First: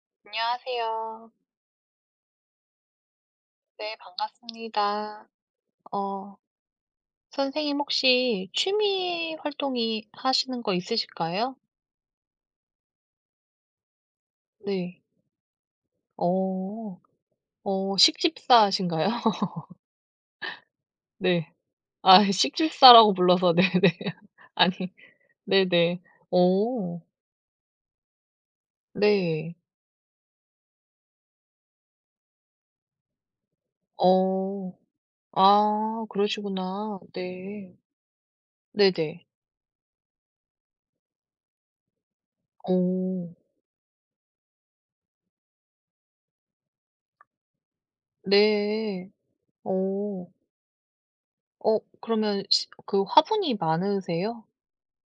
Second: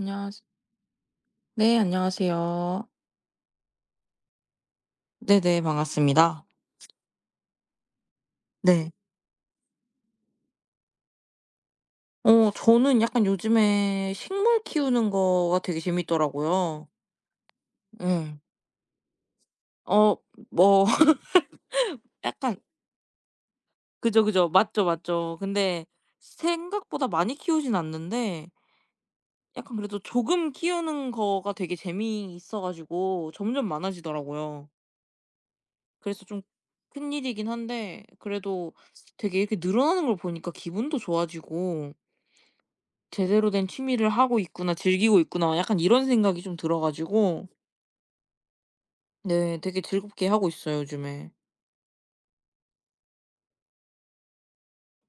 안녕하세 안녕하세요. 네 안녕하세요. 네, 반갑습니다. 네네, 어, 반갑습니다. 선생님 혹시 네. 취미 활동이 하시는 거 있으실까요? 저는 약간 요즘에 식물 네. 키우는 거가 되게 재밌더라고요. 어, 응. 식집사신가요? 어 뭐 네. 아, 약간 식집사라고 불러서 네네. 그죠, 그죠. 맞죠, 아니, 맞죠. 근데 네네. 어, 생각보다 많이 키우진 않는데 네. 약간 그래도 조금 키우는 거가 되게 재미있어 가지고 점점 많아지더라고요. 어, 아, 그래서 좀 그러시구나. 큰일이긴 네. 한데 그래도 네네. 되게 이렇게 늘어나는 걸 보니까 기분도 좋아지고 어, 제대로 된 취미를 하고 있구나, 즐기고 있구나 약간 이런 생각이 좀 들어 가지고 네. 네, 되게 어, 즐겁게 하고 있어요 요즘에. 그러면 시- 그 화분이 많으세요?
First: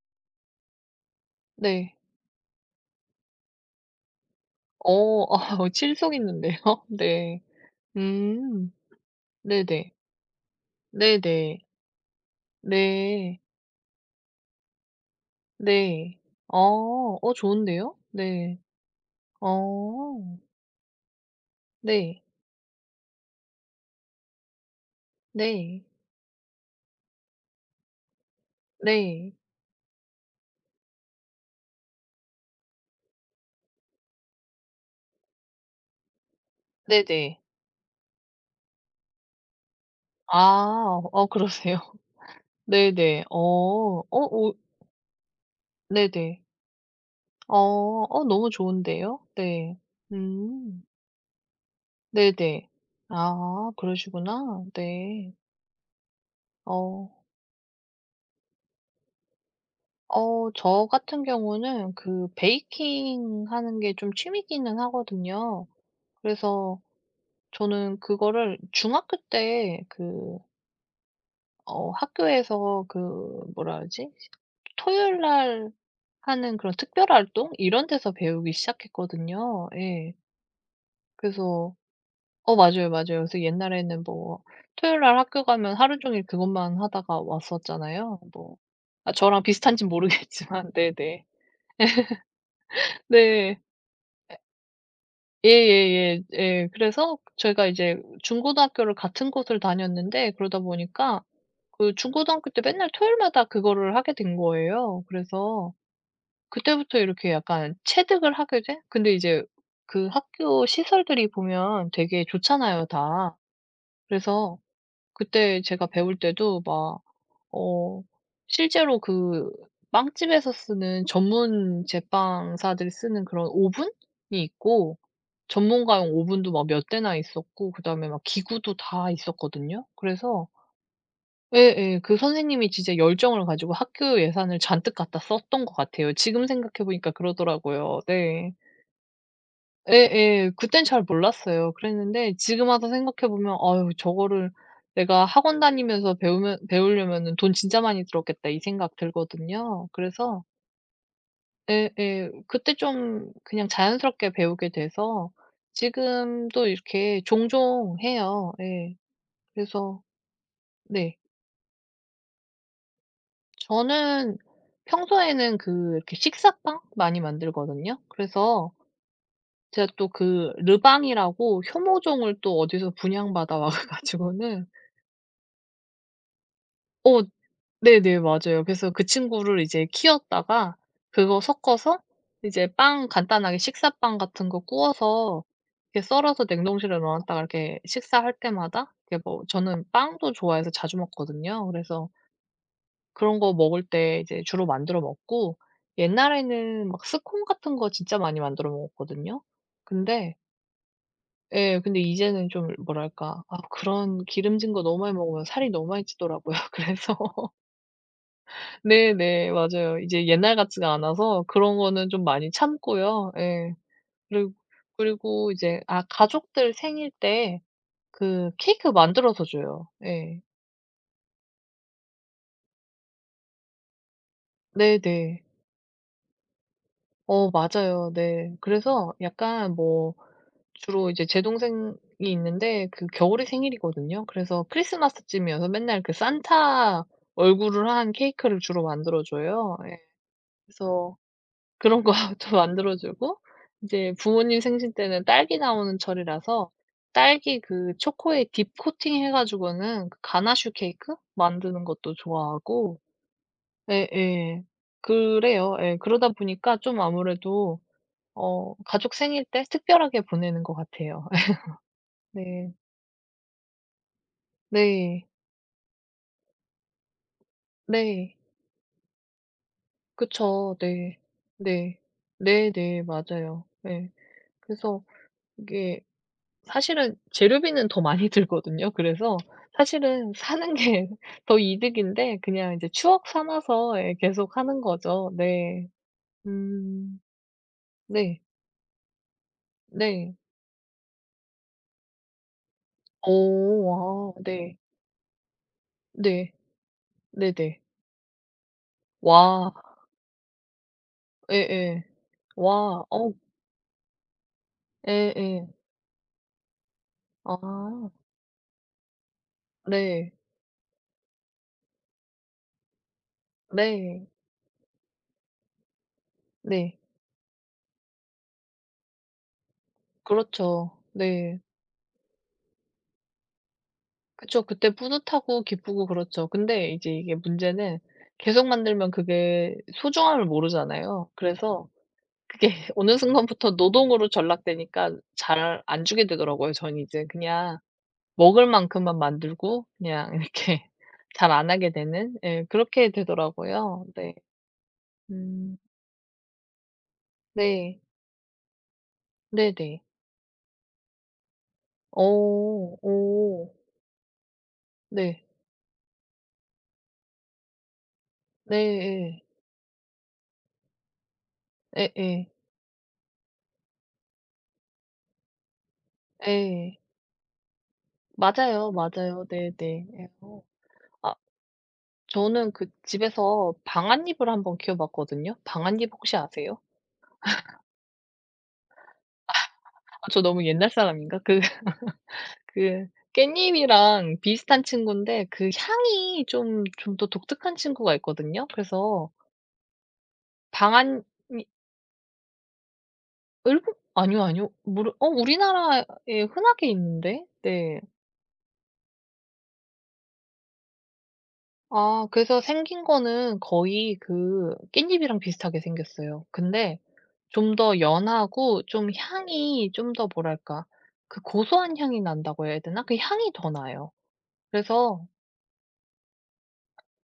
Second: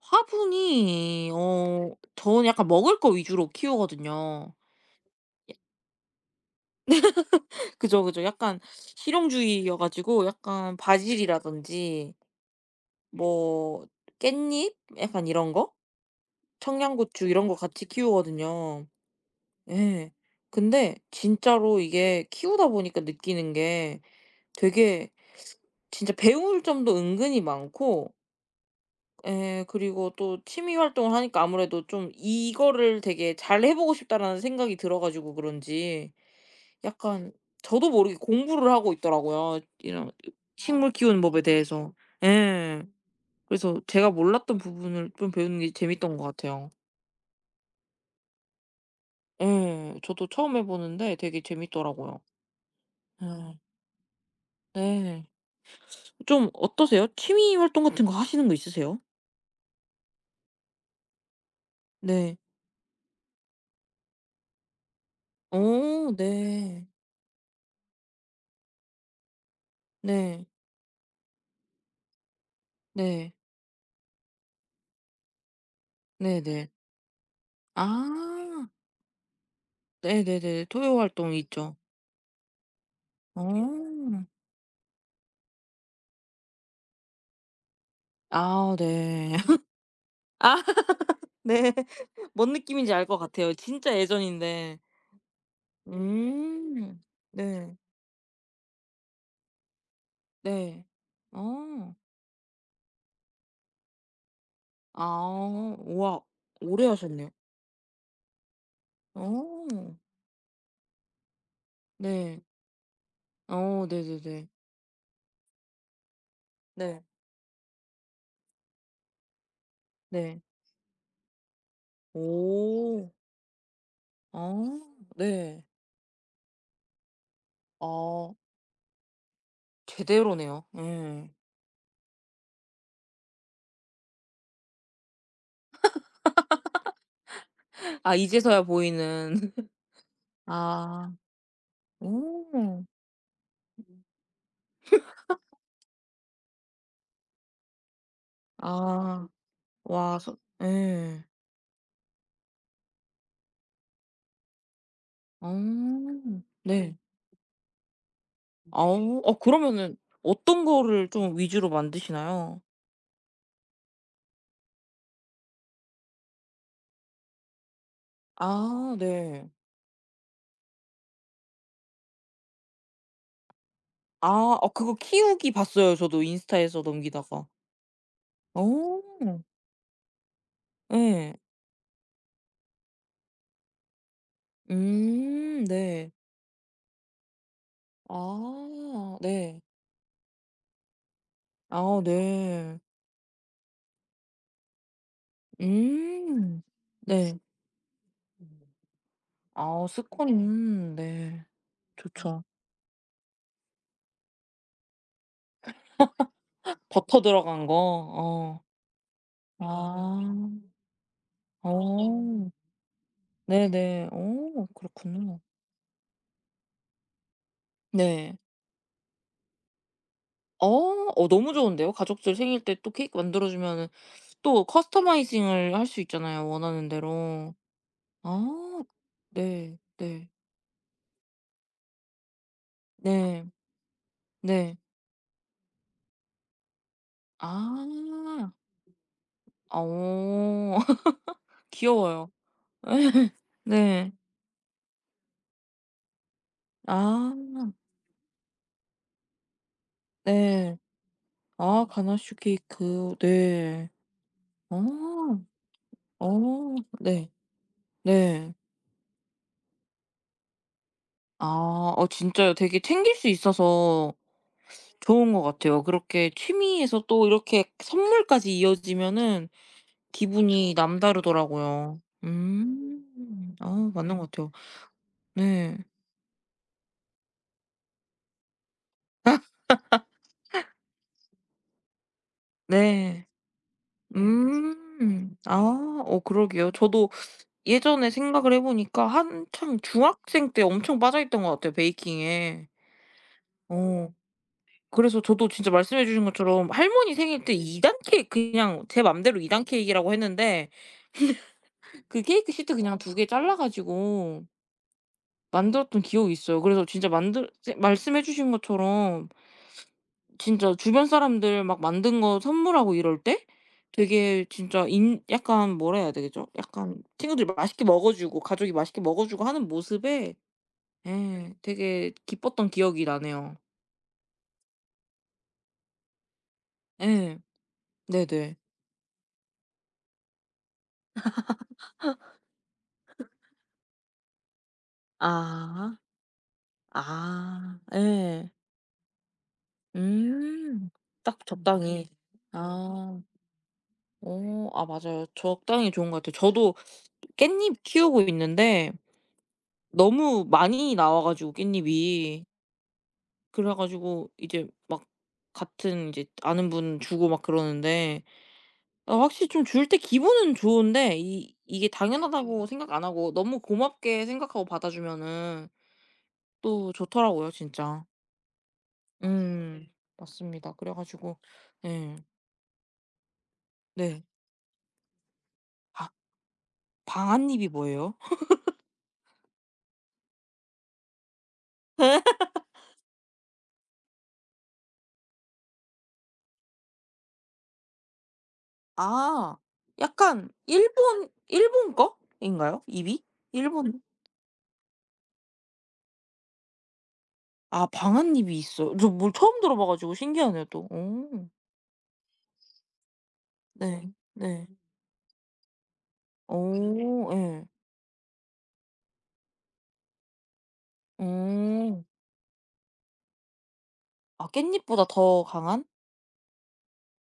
화분이 네. 저는 약간 먹을 거 위주로 키우거든요. 어. 아 신속있는데요 네. 그죠, 그죠. 약간 음. 실용주의여 네네. 가지고 약간 네네. 바질이라든지 네. 뭐 깻잎 약간 이런 거? 네. 아. 청양고추 어 이런 거 같이 좋은데요? 네. 키우거든요. 예. 어. 근데 진짜로 네. 이게 키우다 보니까 느끼는 게 되게 네. 진짜 배울 점도 은근히 많고 네. 예. 그리고 또 취미 활동을 하니까 아무래도 좀 이거를 되게 '잘 해 보고 싶다.'라는 생각이 들어 가지고 그런지 약간 네네. 저도 모르게 공부를 하고 있더라고요. 이런 식물 아. 키우는 어 법에 그러세요? 대해서. 예. 네네. 어. 그래서 어 제가 오 몰랐던 부분을 좀 배우는 게 재밌던 것 네네. 같아요. 어. 어 너무 좋은데요? 네. 예. 저도 처음 해 음. 보는데 되게 재밌더라고요. 네네. 예. 아 그러시구나. 네. 네. 좀 어떠세요? 어. 취미 활동 같은 거 하시는 거 있으세요? 어 저 같은 경우는 그 네. 베이킹 하는 게 좀 취미기는 하거든요. 어 그래서 네. 저는 그거를 중학교 때 그 네. 어 학교에서 그 네. 뭐라 하지 토요일 날 하는 네네. 그런 특별활동 이런 데서 배우기 아. 시작했거든요. 예. 네네네. 토요 활동 그래서 있죠. 어 맞아요, 맞아요. 그래서 옛날에는 어. 뭐 토요일 날 학교 가면 하루 종일 그것만 하다가 왔었잖아요. 뭐 아 아 네. 저랑 비슷한진 아 모르겠지만 네네. 네. 뭔 느낌인지 알 것 같아요. 네. 진짜 예전인데. 예예예. 예. 음. 그래서 제가 네. 이제 중고등학교를 같은 곳을 다녔는데 그러다 네. 보니까 어. 그 중고등학교 때 맨날 토요일마다 그거를 하게 된 거예요. 그래서 아. 우와. 오래 그때부터 하셨네요. 이렇게 약간 체득을 하게 돼 근데 이제 어. 그 학교 시설들이 보면 되게 네. 좋잖아요 다. 어 네네네. 그래서 그때 제가 배울 때도 막 네. 어 실제로 그 네. 빵집에서 쓰는 전문 제빵사들이 오. 쓰는 그런 오븐이 아 있고 네. 전문가용 오븐도 막 몇 대나 있었고 그다음에 막 아 기구도 다 있었거든요. 그래서 제대로네요. 예. 예예. 그 선생님이 진짜 열정을 가지고 학교 예산을 잔뜩 갖다 썼던 것 같아요. 지금 생각해 보니까 그러더라고요. 아 네. 이제서야 보이는. 예예. 그땐 잘 아. 몰랐어요. 그랬는데 지금 오. 와서 생각해 보면 '아유 저거를 내가 학원 다니면서 배우면 배우려면은 돈 진짜 많이 들었겠다.' 이 생각 아. 들거든요. 와 서 그래서 예. 예예. 그때 좀 그냥 자연스럽게 배우게 돼서 어. 지금도 네. 이렇게 종종 해요. 예. 아우, 그러면은 그래서 어떤 거를 네. 좀 위주로 만드시나요? 저는 평소에는 그 이렇게 식사빵 많이 만들거든요. 그래서 아 네. 제가 또 그 르방이라고 효모종을 또 어디서 분양받아 와 아. 가지고는 어 그거 키우기 봤어요 저도 인스타에서 어 넘기다가. 네네. 맞아요. 그래서 그 오 친구를 이제 키웠다가 네 그거 섞어서 이제 빵 간단하게 식사빵 같은 거 구워서 이렇게 네. 썰어서 냉동실에 넣어 놨다가 이렇게 식사할 때마다 아 이렇게 뭐 네. 저는 빵도 좋아해서 자주 먹거든요. 아 그래서 네. 그런 거 먹을 때 이제 주로 만들어 먹고 음. 옛날에는 막 네. 스콘 같은 거 진짜 많이 만들어 먹었거든요. 아 스콘 근데 네. 예 근데 좋죠. 이제는 좀 뭐랄까 아 그런 기름진 거 너무 많이 먹으면 살이 너무 많이 찌더라고요. 그래서 버터 들어간 거. 어. 네네. 맞아요. 아. 이제 옛날 같지가 않아서 그런 거는 좀 오~~ 어. 많이 참고요. 예. 네네. 그리고 어 그렇군요. 그리고 이제 아 가족들 생일 때 네. 그 케이크 만들어서 줘요. 예. 어. 어 너무 좋은데요. 가족들 생일 때 또 케이크 만들어 주면은 또 네네. 커스터마이징을 할 수 있잖아요, 원하는 어 대로. 맞아요. 네. 아. 그래서 약간 네. 뭐 네. 주로 이제 제 동생이 있는데 그 네. 겨울이 생일이거든요. 그래서 네. 크리스마스쯤이어서 맨날 그 산타 얼굴을 한 아. 케이크를 주로 만들어 줘요. 예. 어. 그래서 그런 거 귀여워요. 좀 만들어 주고 이 네. 제 부모님 생신 때는 딸기 나오는 철이라서 아. 딸기 그 초코에 딥 코팅 해 가지고는 그 가나슈 네. 케이크 만드는 아 것도 가나슈 좋아하고 케이크. 네. 예 예. 어. 그래요. 예. 그러다 어. 보니까 좀 네. 아무래도 네. 어 가족 생일 때 특별하게 보내는 것 같아요. 아 어 진짜요. 네. 되게 챙길 수 있어서 네. 좋은 것 같아요. 그렇게 취미에서 또 이렇게 네. 선물까지 이어지면은 기분이 그쵸. 네. 네. 남다르더라고요. 네 네. 음. 맞아요. 아 예. 맞는 것 같아요. 그래서 네. 네. 이게 사실은 재료비는 더 많이 들거든요. 그래서 사실은 사는 게 더 이득인데 그냥 이제 네. 추억 삼아서 예 계속 하는 거죠. 음. 아 네. 어 그러게요. 저도 음. 예전에 네. 생각을 해 보니까 한창 네. 중학생 때 엄청 빠져있던 것 같아요, 베이킹에. 어. 어. 아 네. 그래서 저도 진짜 말씀해 주신 네. 것처럼 할머니 생일 때 네네. 2단 케이크, 그냥 제 맘대로 2단 와. 케이크라고 했는데 예예. 그 케이크 시트 그냥 와. 두 개 어 잘라 가지고 예예. 만들었던 기억이 있어요. 그래서 진짜 만들 아. 말씀해 주신 것처럼 네. 진짜 주변 사람들 막 만든 거 선물하고 이럴 때 네. 되게 진짜 인 약간 뭐라 해야 되겠죠? 네. 약간 친구들이 맛있게 먹어 주고 가족이 맛있게 먹어 주고 하는 모습에 그렇죠. 예 네. 되게 기뻤던 기억이 나네요. 그쵸. 그때 뿌듯하고 기쁘고 그렇죠. 근데 이제 이게 예. 문제는 네네. 계속 만들면 그게 소중함을 모르잖아요. 그래서 그게 어느 순간부터 노동으로 전락되니까 잘 아. 안 주게 되더라고요. 저는 이제 그냥 아. 예. 먹을 만큼만 만들고 그냥 이렇게 음. 딱 잘 안 하게 적당히. 되는 예 그렇게 아. 되더라고요. 네. 어 아 맞아요. 음. 적당히 좋은 것 같아요. 저도 깻잎 네. 키우고 있는데 네네. 너무 많이 나와 가지고, 깻잎이. 오 오. 그래 가지고 이제 막 네. 같은 이제 아는 분 주고 막 그러는데 네. 아 예. 확실히 좀 줄 때 기분은 좋은데 이 이게 예 예. 당연하다고 생각 안 하고 너무 고맙게 생각하고 받아 주면은 예. 또 예. 좋더라고요 진짜. 맞아요, 맞아요. 네네. 네. 예. 어. 맞습니다. 그래 가지고 예. 저는 그 집에서 네. 방앗잎을 한번 키워 봤거든요. 방앗잎 아 혹시 아세요? 방아잎이 뭐예요? 아 저 너무 옛날 사람인가? 그 그 깻잎이랑 비슷한 친구인데 그 향이 좀 더 독특한 친구가 있거든요. 그래서 아. 약간 방앗잎 일본 거인가요? 입이? 일본 일본 아니요, 아니요. 모르 어 우리나라에 흔하게 있는데. 아 네. 방한잎이 있어요? 저 뭘 처음 들어봐 가지고 신기하네요 또. 어. 아 그래서 생긴 거는 네. 거의 네. 그 깻잎이랑 비슷하게 생겼어요. 오 근데 예. 좀 더 연하고 좀 향이 좀 더 뭐랄까 그 고소한 오 향이 난다고 해야 되나? 그 향이 더 나요. 아 깻잎보다 그래서 더 강한?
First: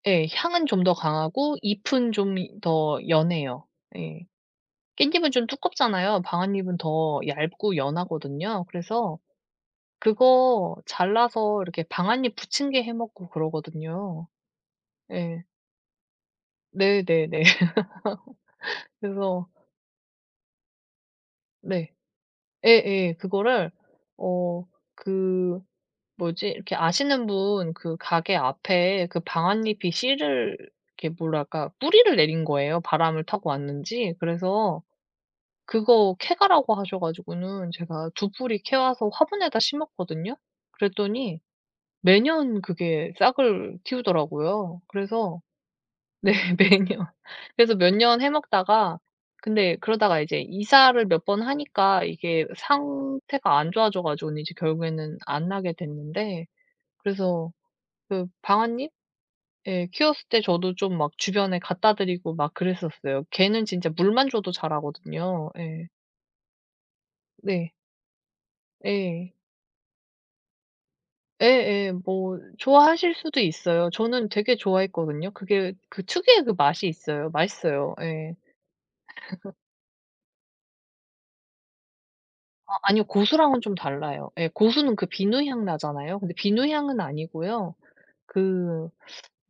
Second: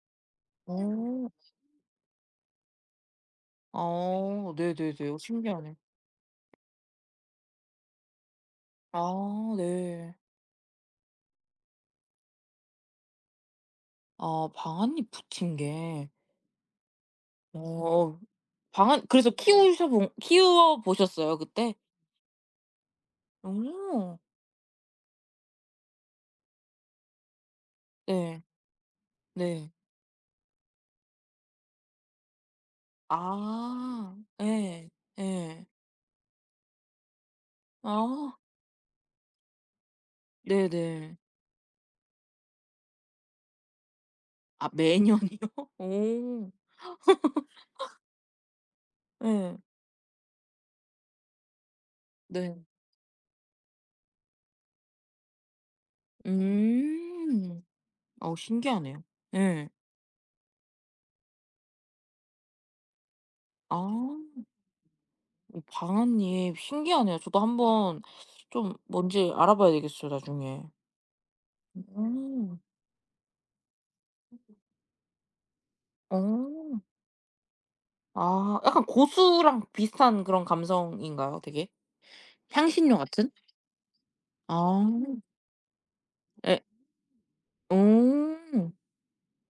예 향은 좀 더 오오오. 강하고 잎은 좀 더 연해요. 예. 아 네네네. 어 깻잎은 좀 신기하네. 두껍잖아요. 방아잎은 더 얇고 연하거든요. 그래서 아 네. 그거 잘라서 이렇게 방아잎 부침게해 먹고 그러거든요. 아방한잎 예. 붙인 게, 네네 네. 어. 방한 그래서 그래서 키우셔 본 키워 보셨어요 그때? 네. 예예. 그거를 오오. 어그 뭐지? 이렇게 아시는 분 그 가게 네. 앞에 그 네. 방아잎이 씨를 이렇게 뭐랄까 뿌리를 내린 거예요, 바람을 타고 왔는지. 아. 그래서 예. 예. 그거 캐가라고 하셔 가지고는 제가 두 아. 뿌리 캐와서 화분에다 심었거든요. 네네. 그랬더니 매년 그게 싹을 아 틔우더라고요. 그래서 매년이요? 네 오. 매년. 그래서 몇 년 해먹다가 예. 근데 그러다가 이제 이사를 몇 번 하니까 이게 네. 상태가 안 좋아져 가지고는 이제 결국에는 안 나게 됐는데 그래서 음. 그 어 방아잎 신기하네요. 예. 예 키웠을 때 저도 좀 막 주변에 갖다 드리고 막 그랬었어요. 걔는 아. 진짜 물만 줘도 자라거든요. 어 예. 방앗잎 신기하네요. 저도 네. 한번 좀 뭔지 예. 알아봐야 되겠어요 나중에. 예예. 뭐 음. 좋아하실 수도 있어요. 저는 되게 좋아했거든요. 그게 그 특유의 그 어. 맛이 있어요. 맛있어요. 예. 아 약간 고수랑 비슷한 그런 감성인가요 되게? 아 향신료 아니요. 같은? 고수랑은 좀 달라요. 예. 아. 고수는 그 비누향 나잖아요. 근데 예. 비누향은 아니고요. 어. 그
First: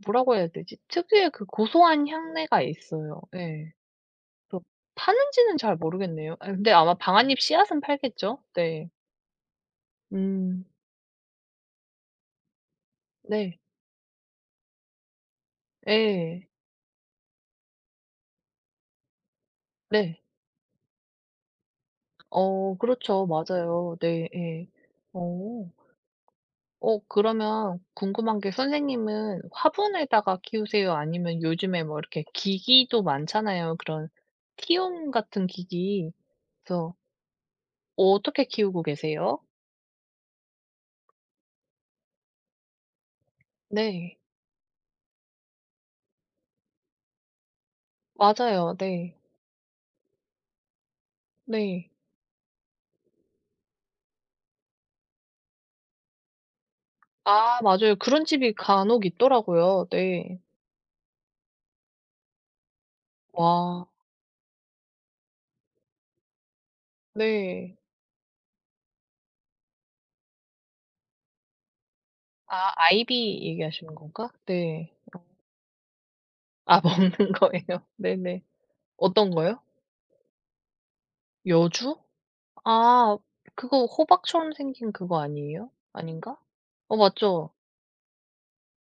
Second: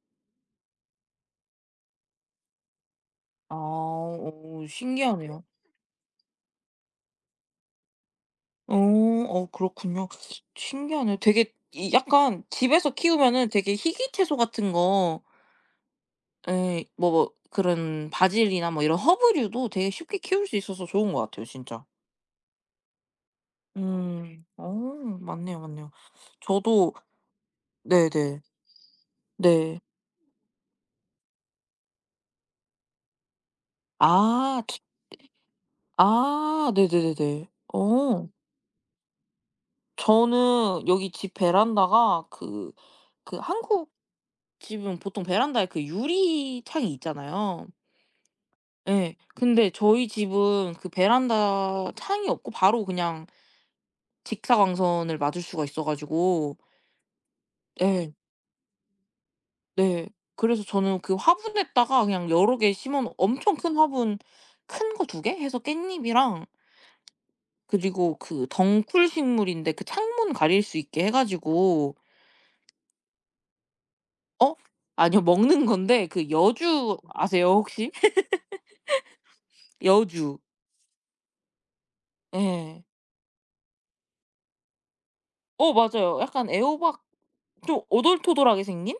뭐라고 해야 되지? 특유의 그 고소한 향내가 있어요. 아. 예. 또 어 신기하네요. 파는지는 잘 모르겠네요. 아 근데 아마 방아잎 씨앗은 팔겠죠? 어. 네. 어 그렇군요. 음. 신기하네요. 되게 이 약간 집에서 키우면은 네. 되게 희귀 채소 같은 거. 예. 에 뭐 뭐 그런 바질이나 뭐 이런 허브류도 되게 쉽게 네. 키울 수 있어서 좋은 것 같아요 진짜. 어 그렇죠. 맞아요. 네 음. 예. 어 맞네요, 어. 맞네요. 저도 어 그러면 궁금한 네네. 게 선생님은 네. 화분에다가 키우세요? 아니면 요즘에 뭐 이렇게 기기도 많잖아요, 그런 아. 치- 티움 같은 기기. 아 그래서 네네네네. 어. 어떻게 키우고 계세요? 저는 여기 집 베란다가 한국 네. 집은 보통 베란다에 그 유리창이 있잖아요. 맞아요. 네. 예. 근데 저희 집은 그 네. 베란다 창이 없고 바로 그냥 직사광선을 맞을 수가 있어 가지고 아 맞아요. 예. 그런 집이 간혹 있더라고요. 네. 네. 그래서 저는 그 화분에다가 그냥 여러 개 심어 놓 엄청 큰 와. 화분 큰 거 두 개 해서 깻잎이랑 네. 그리고 그 덩쿨 식물인데 그 창문 가릴 수 있게 해 가지고 아 아이비 얘기하시는 건가? 어? 네. 아니요. 먹는 건데 그 아 여주 먹는 아세요 거예요. 혹시? 네네. 어떤 거요? 여주. 여주? 예. 아 그거 호박처럼 생긴 그거 아니에요? 어 맞아요. 아닌가? 약간 어 애호박 맞죠? 좀 오돌토돌하게 생긴?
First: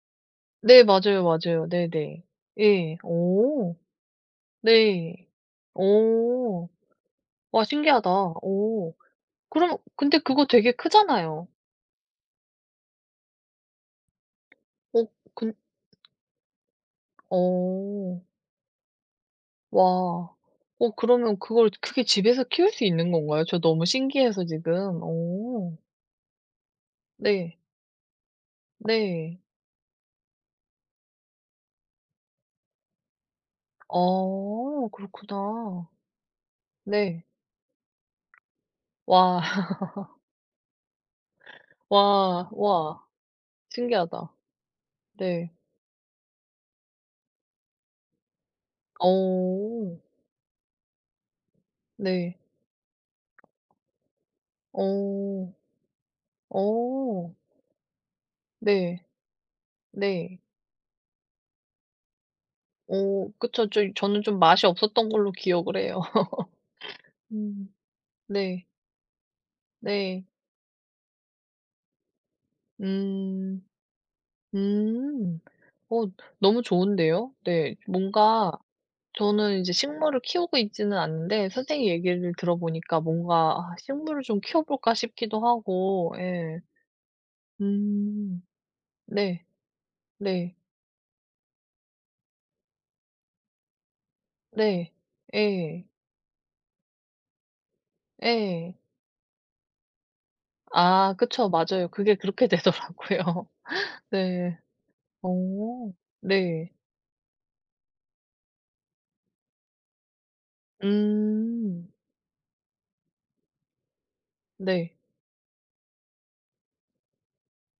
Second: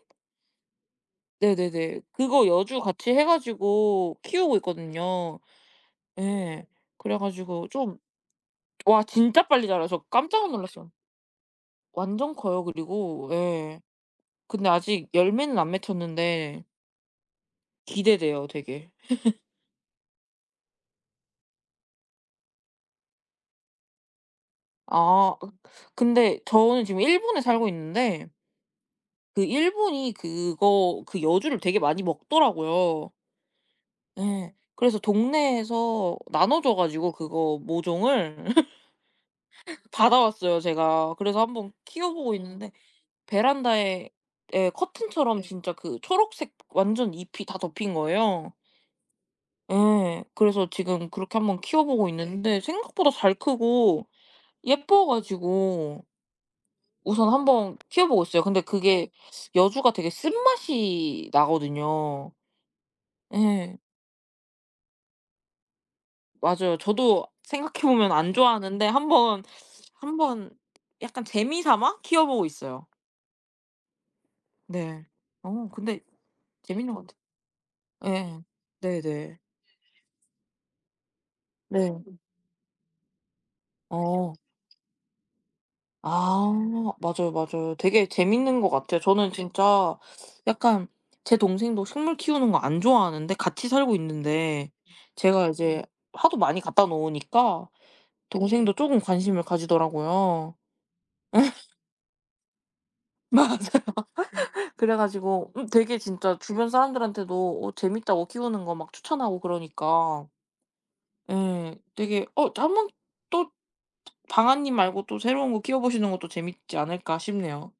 네 맞아요, 맞아요. 네네네. 네네. 그거 여주 예. 같이 해 오. 가지고 키우고 네. 있거든요. 예. 오. 그래 와 가지고 좀 신기하다. 오. 와 진짜 빨리 그럼 자라요. 저 근데 그거 깜짝 되게 놀랐어요. 크잖아요. 완전 커요 그리고. 예. 근데 어 아직 근 열매는 안 맺혔는데 어. 기대돼요 되게. 와. 어 그러면 그걸 그게 집에서 키울 수 있는 건가요? 저 너무 신기해서 아 지금. 어 오 근데 저는 지금 일본에 네. 살고 있는데 네. 그 일본이 그거 그 여주를 되게 많이 먹더라고요. 예. 어 그래서 그렇구나. 동네에서 나눠 줘 가지고 네. 그거 모종을 와. 받아왔어요 제가. 그래서 한번 키워보고 와. 있는데 와. 베란다에 신기하다. 예 커튼처럼 네. 네. 진짜 그 초록색 완전 잎이 다 덮인 거예요. 어. 예. 그래서 지금 그렇게 한번 키워보고 네. 네. 있는데 생각보다 잘 크고 예뻐 어. 가지고 우선 어. 한번 키워보고 있어요. 근데 네. 그게 여주가 되게 네. 쓴맛이 나거든요. 어 그쵸. 예. 저 저는 좀 맛이 없었던 걸로 기억을 해요. 맞아요. 저도 음. 생각해 보면 안 네. 좋아하는데 한번 네. 한번 약간 재미 삼아 키워보고 있어요. 음. 네. 음. 어 근데 어 너무 재밌는 것 같아요. 좋은데요. 네. 예. 뭔가 네네. 저는 이제 식물을 키우고 있지는 않는데 선생님 네. 얘기를 들어보니까 뭔가 '아 식물을 어. 좀 키워볼까?' 싶기도 하고 아 예. 맞아요, 맞아요. 되게 음. 재밌는 것 같아요. 저는 네. 진짜 네. 약간 제 동생도 식물 키우는 거 안 좋아하는데 같이 살고 있는데 네. 제가 이제 예. 하도 많이 갖다 놓으니까 동생도 예. 조금 관심을 가지더라고요. 아 그쵸. 맞아요. 그게 그렇게 되더라고요. 맞아 네. 그래 가지고 오, 되게 진짜 주변 네. 사람들한테도 어 재밌다고 키우는 거 막 추천하고 그러니까 예 음. 되게 어 '한번 또 방아님 네. 말고 또 새로운 거 키워보시는 것도 재밌지 않을까?' 싶네요.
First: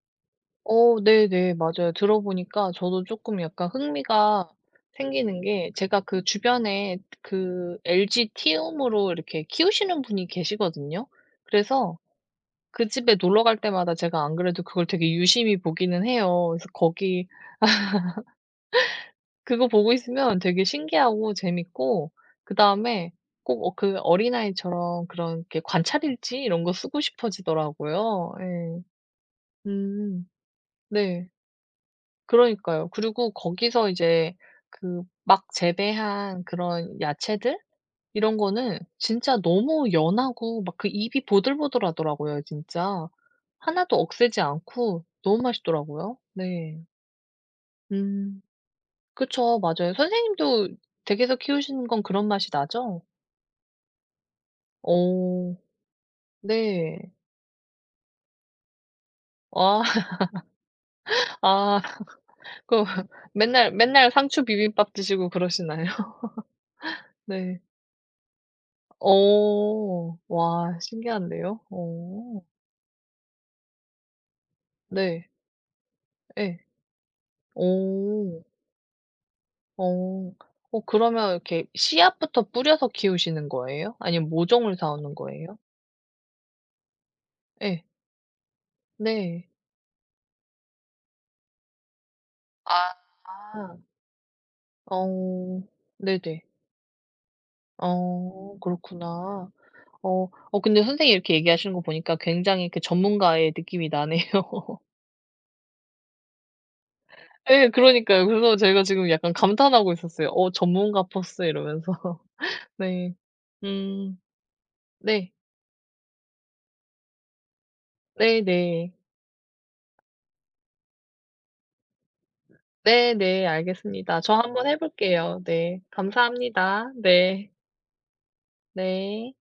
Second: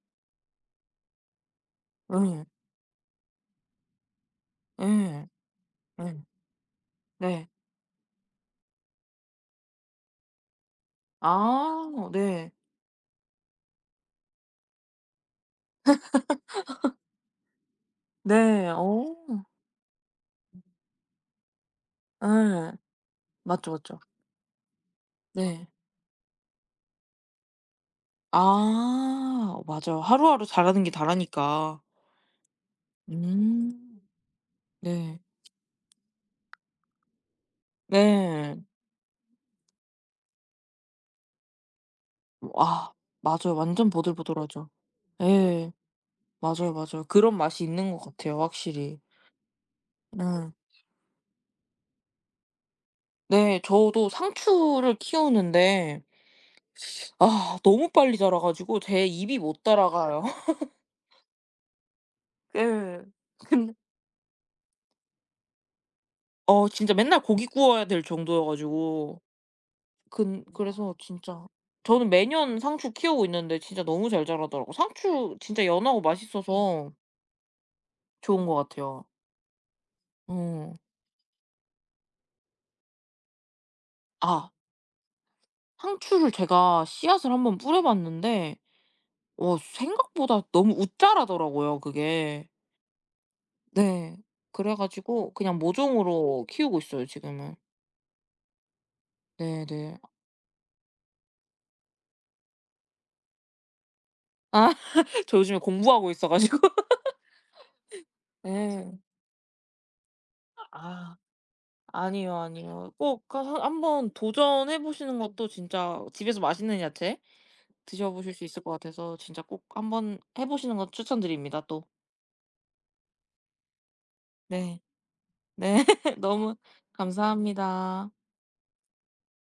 어 네네. 맞아요. 예. 들어보니까 저도 조금 약간 흥미가 예. 생기는 게 제가 예. 그 주변에 네. 그 LG 티움으로 이렇게 키우시는 분이 계시거든요. 그래서 아 네. 그 집에 놀러 갈 때마다 제가 안 그래도 그걸 되게 유심히 보기는 해요. 그래서 거기 네. 어. 그거 보고 있으면 되게 신기하고 재밌고 예. 그다음에 꼭 맞죠, 어 그 맞죠. 어린아이처럼 그런 이렇게 네. 관찰일지 이런 거 쓰고 싶어지더라고요. 예. 아 맞아요. 음. 하루하루 잘하는 게 네. 다라니까. 그러니까요. 그리고 거기서 음. 이제 그 네. 막 재배한 그런 야채들 이런 네. 거는 진짜 너무 연하고 막 그 입이 보들보들하더라고요 아 진짜. 맞아요. 완전 하나도 억세지 보들보들하죠. 않고 너무 예. 맛있더라고요. 맞아요, 네. 맞아요. 그런 맛이 있는 것 같아요 음. 확실히. 그쵸. 맞아요. 음. 선생님도 댁에서 키우시는 건 그런 맛이 나죠? 네. 저도 상추를 어. 키우는데 네. 아 너무 빨리 자라 가지고 제 입이 못 아. 따라가요. 아. 그럼 예. 맨날 근데 맨날 상추 비빔밥 드시고 그러시나요? 어 진짜 맨날 고기 네. 구워야 될 정도여 가지고 어. 근 와 그래서 진짜 신기한데요. 저는 어. 매년 상추 키우고 있는데 진짜 너무 잘 자라더라고요. 네. 상추 진짜 연하고 네. 예. 맛있어서 오. 좋은 것 같아요. 어. 어 어 그러면 이렇게 씨앗부터 뿌려서 키우시는 거예요? 아니면 아 모종을 사 오는 거예요? 상추를 제가 씨앗을 한번 뿌려 예. 봤는데 네. 어 생각보다 너무 웃 자라더라고요 그게. 아. 네. 그래 가지고 그냥 어. 네네. 모종으로 키우고 있어요 지금은. 어 그렇구나. 네네. 어. 어 근데 선생님이 이렇게 얘기하시는 거 보니까 굉장히 그 전문가의 느낌이 나네요. 아 저 요즘에 공부하고 있어 가지고. 예 그러니까요. 그래서 제가 예. 지금 약간 감탄하고 있었어요. '어 전문가 아 포스.' 이러면서. 아니요, 아니요. 네. 꼭 가서 한번 음. 도전해 보시는 네. 것도 진짜 집에서 맛있는 야채 드셔보실 수 있을 것 네네. 같아서 진짜 꼭 한번 해 보시는 거 추천드립니다 또. 네네. 알겠습니다. 저 한번 해 네. 볼게요. 네. 네. 너무 감사합니다. 네. 감사합니다. 네.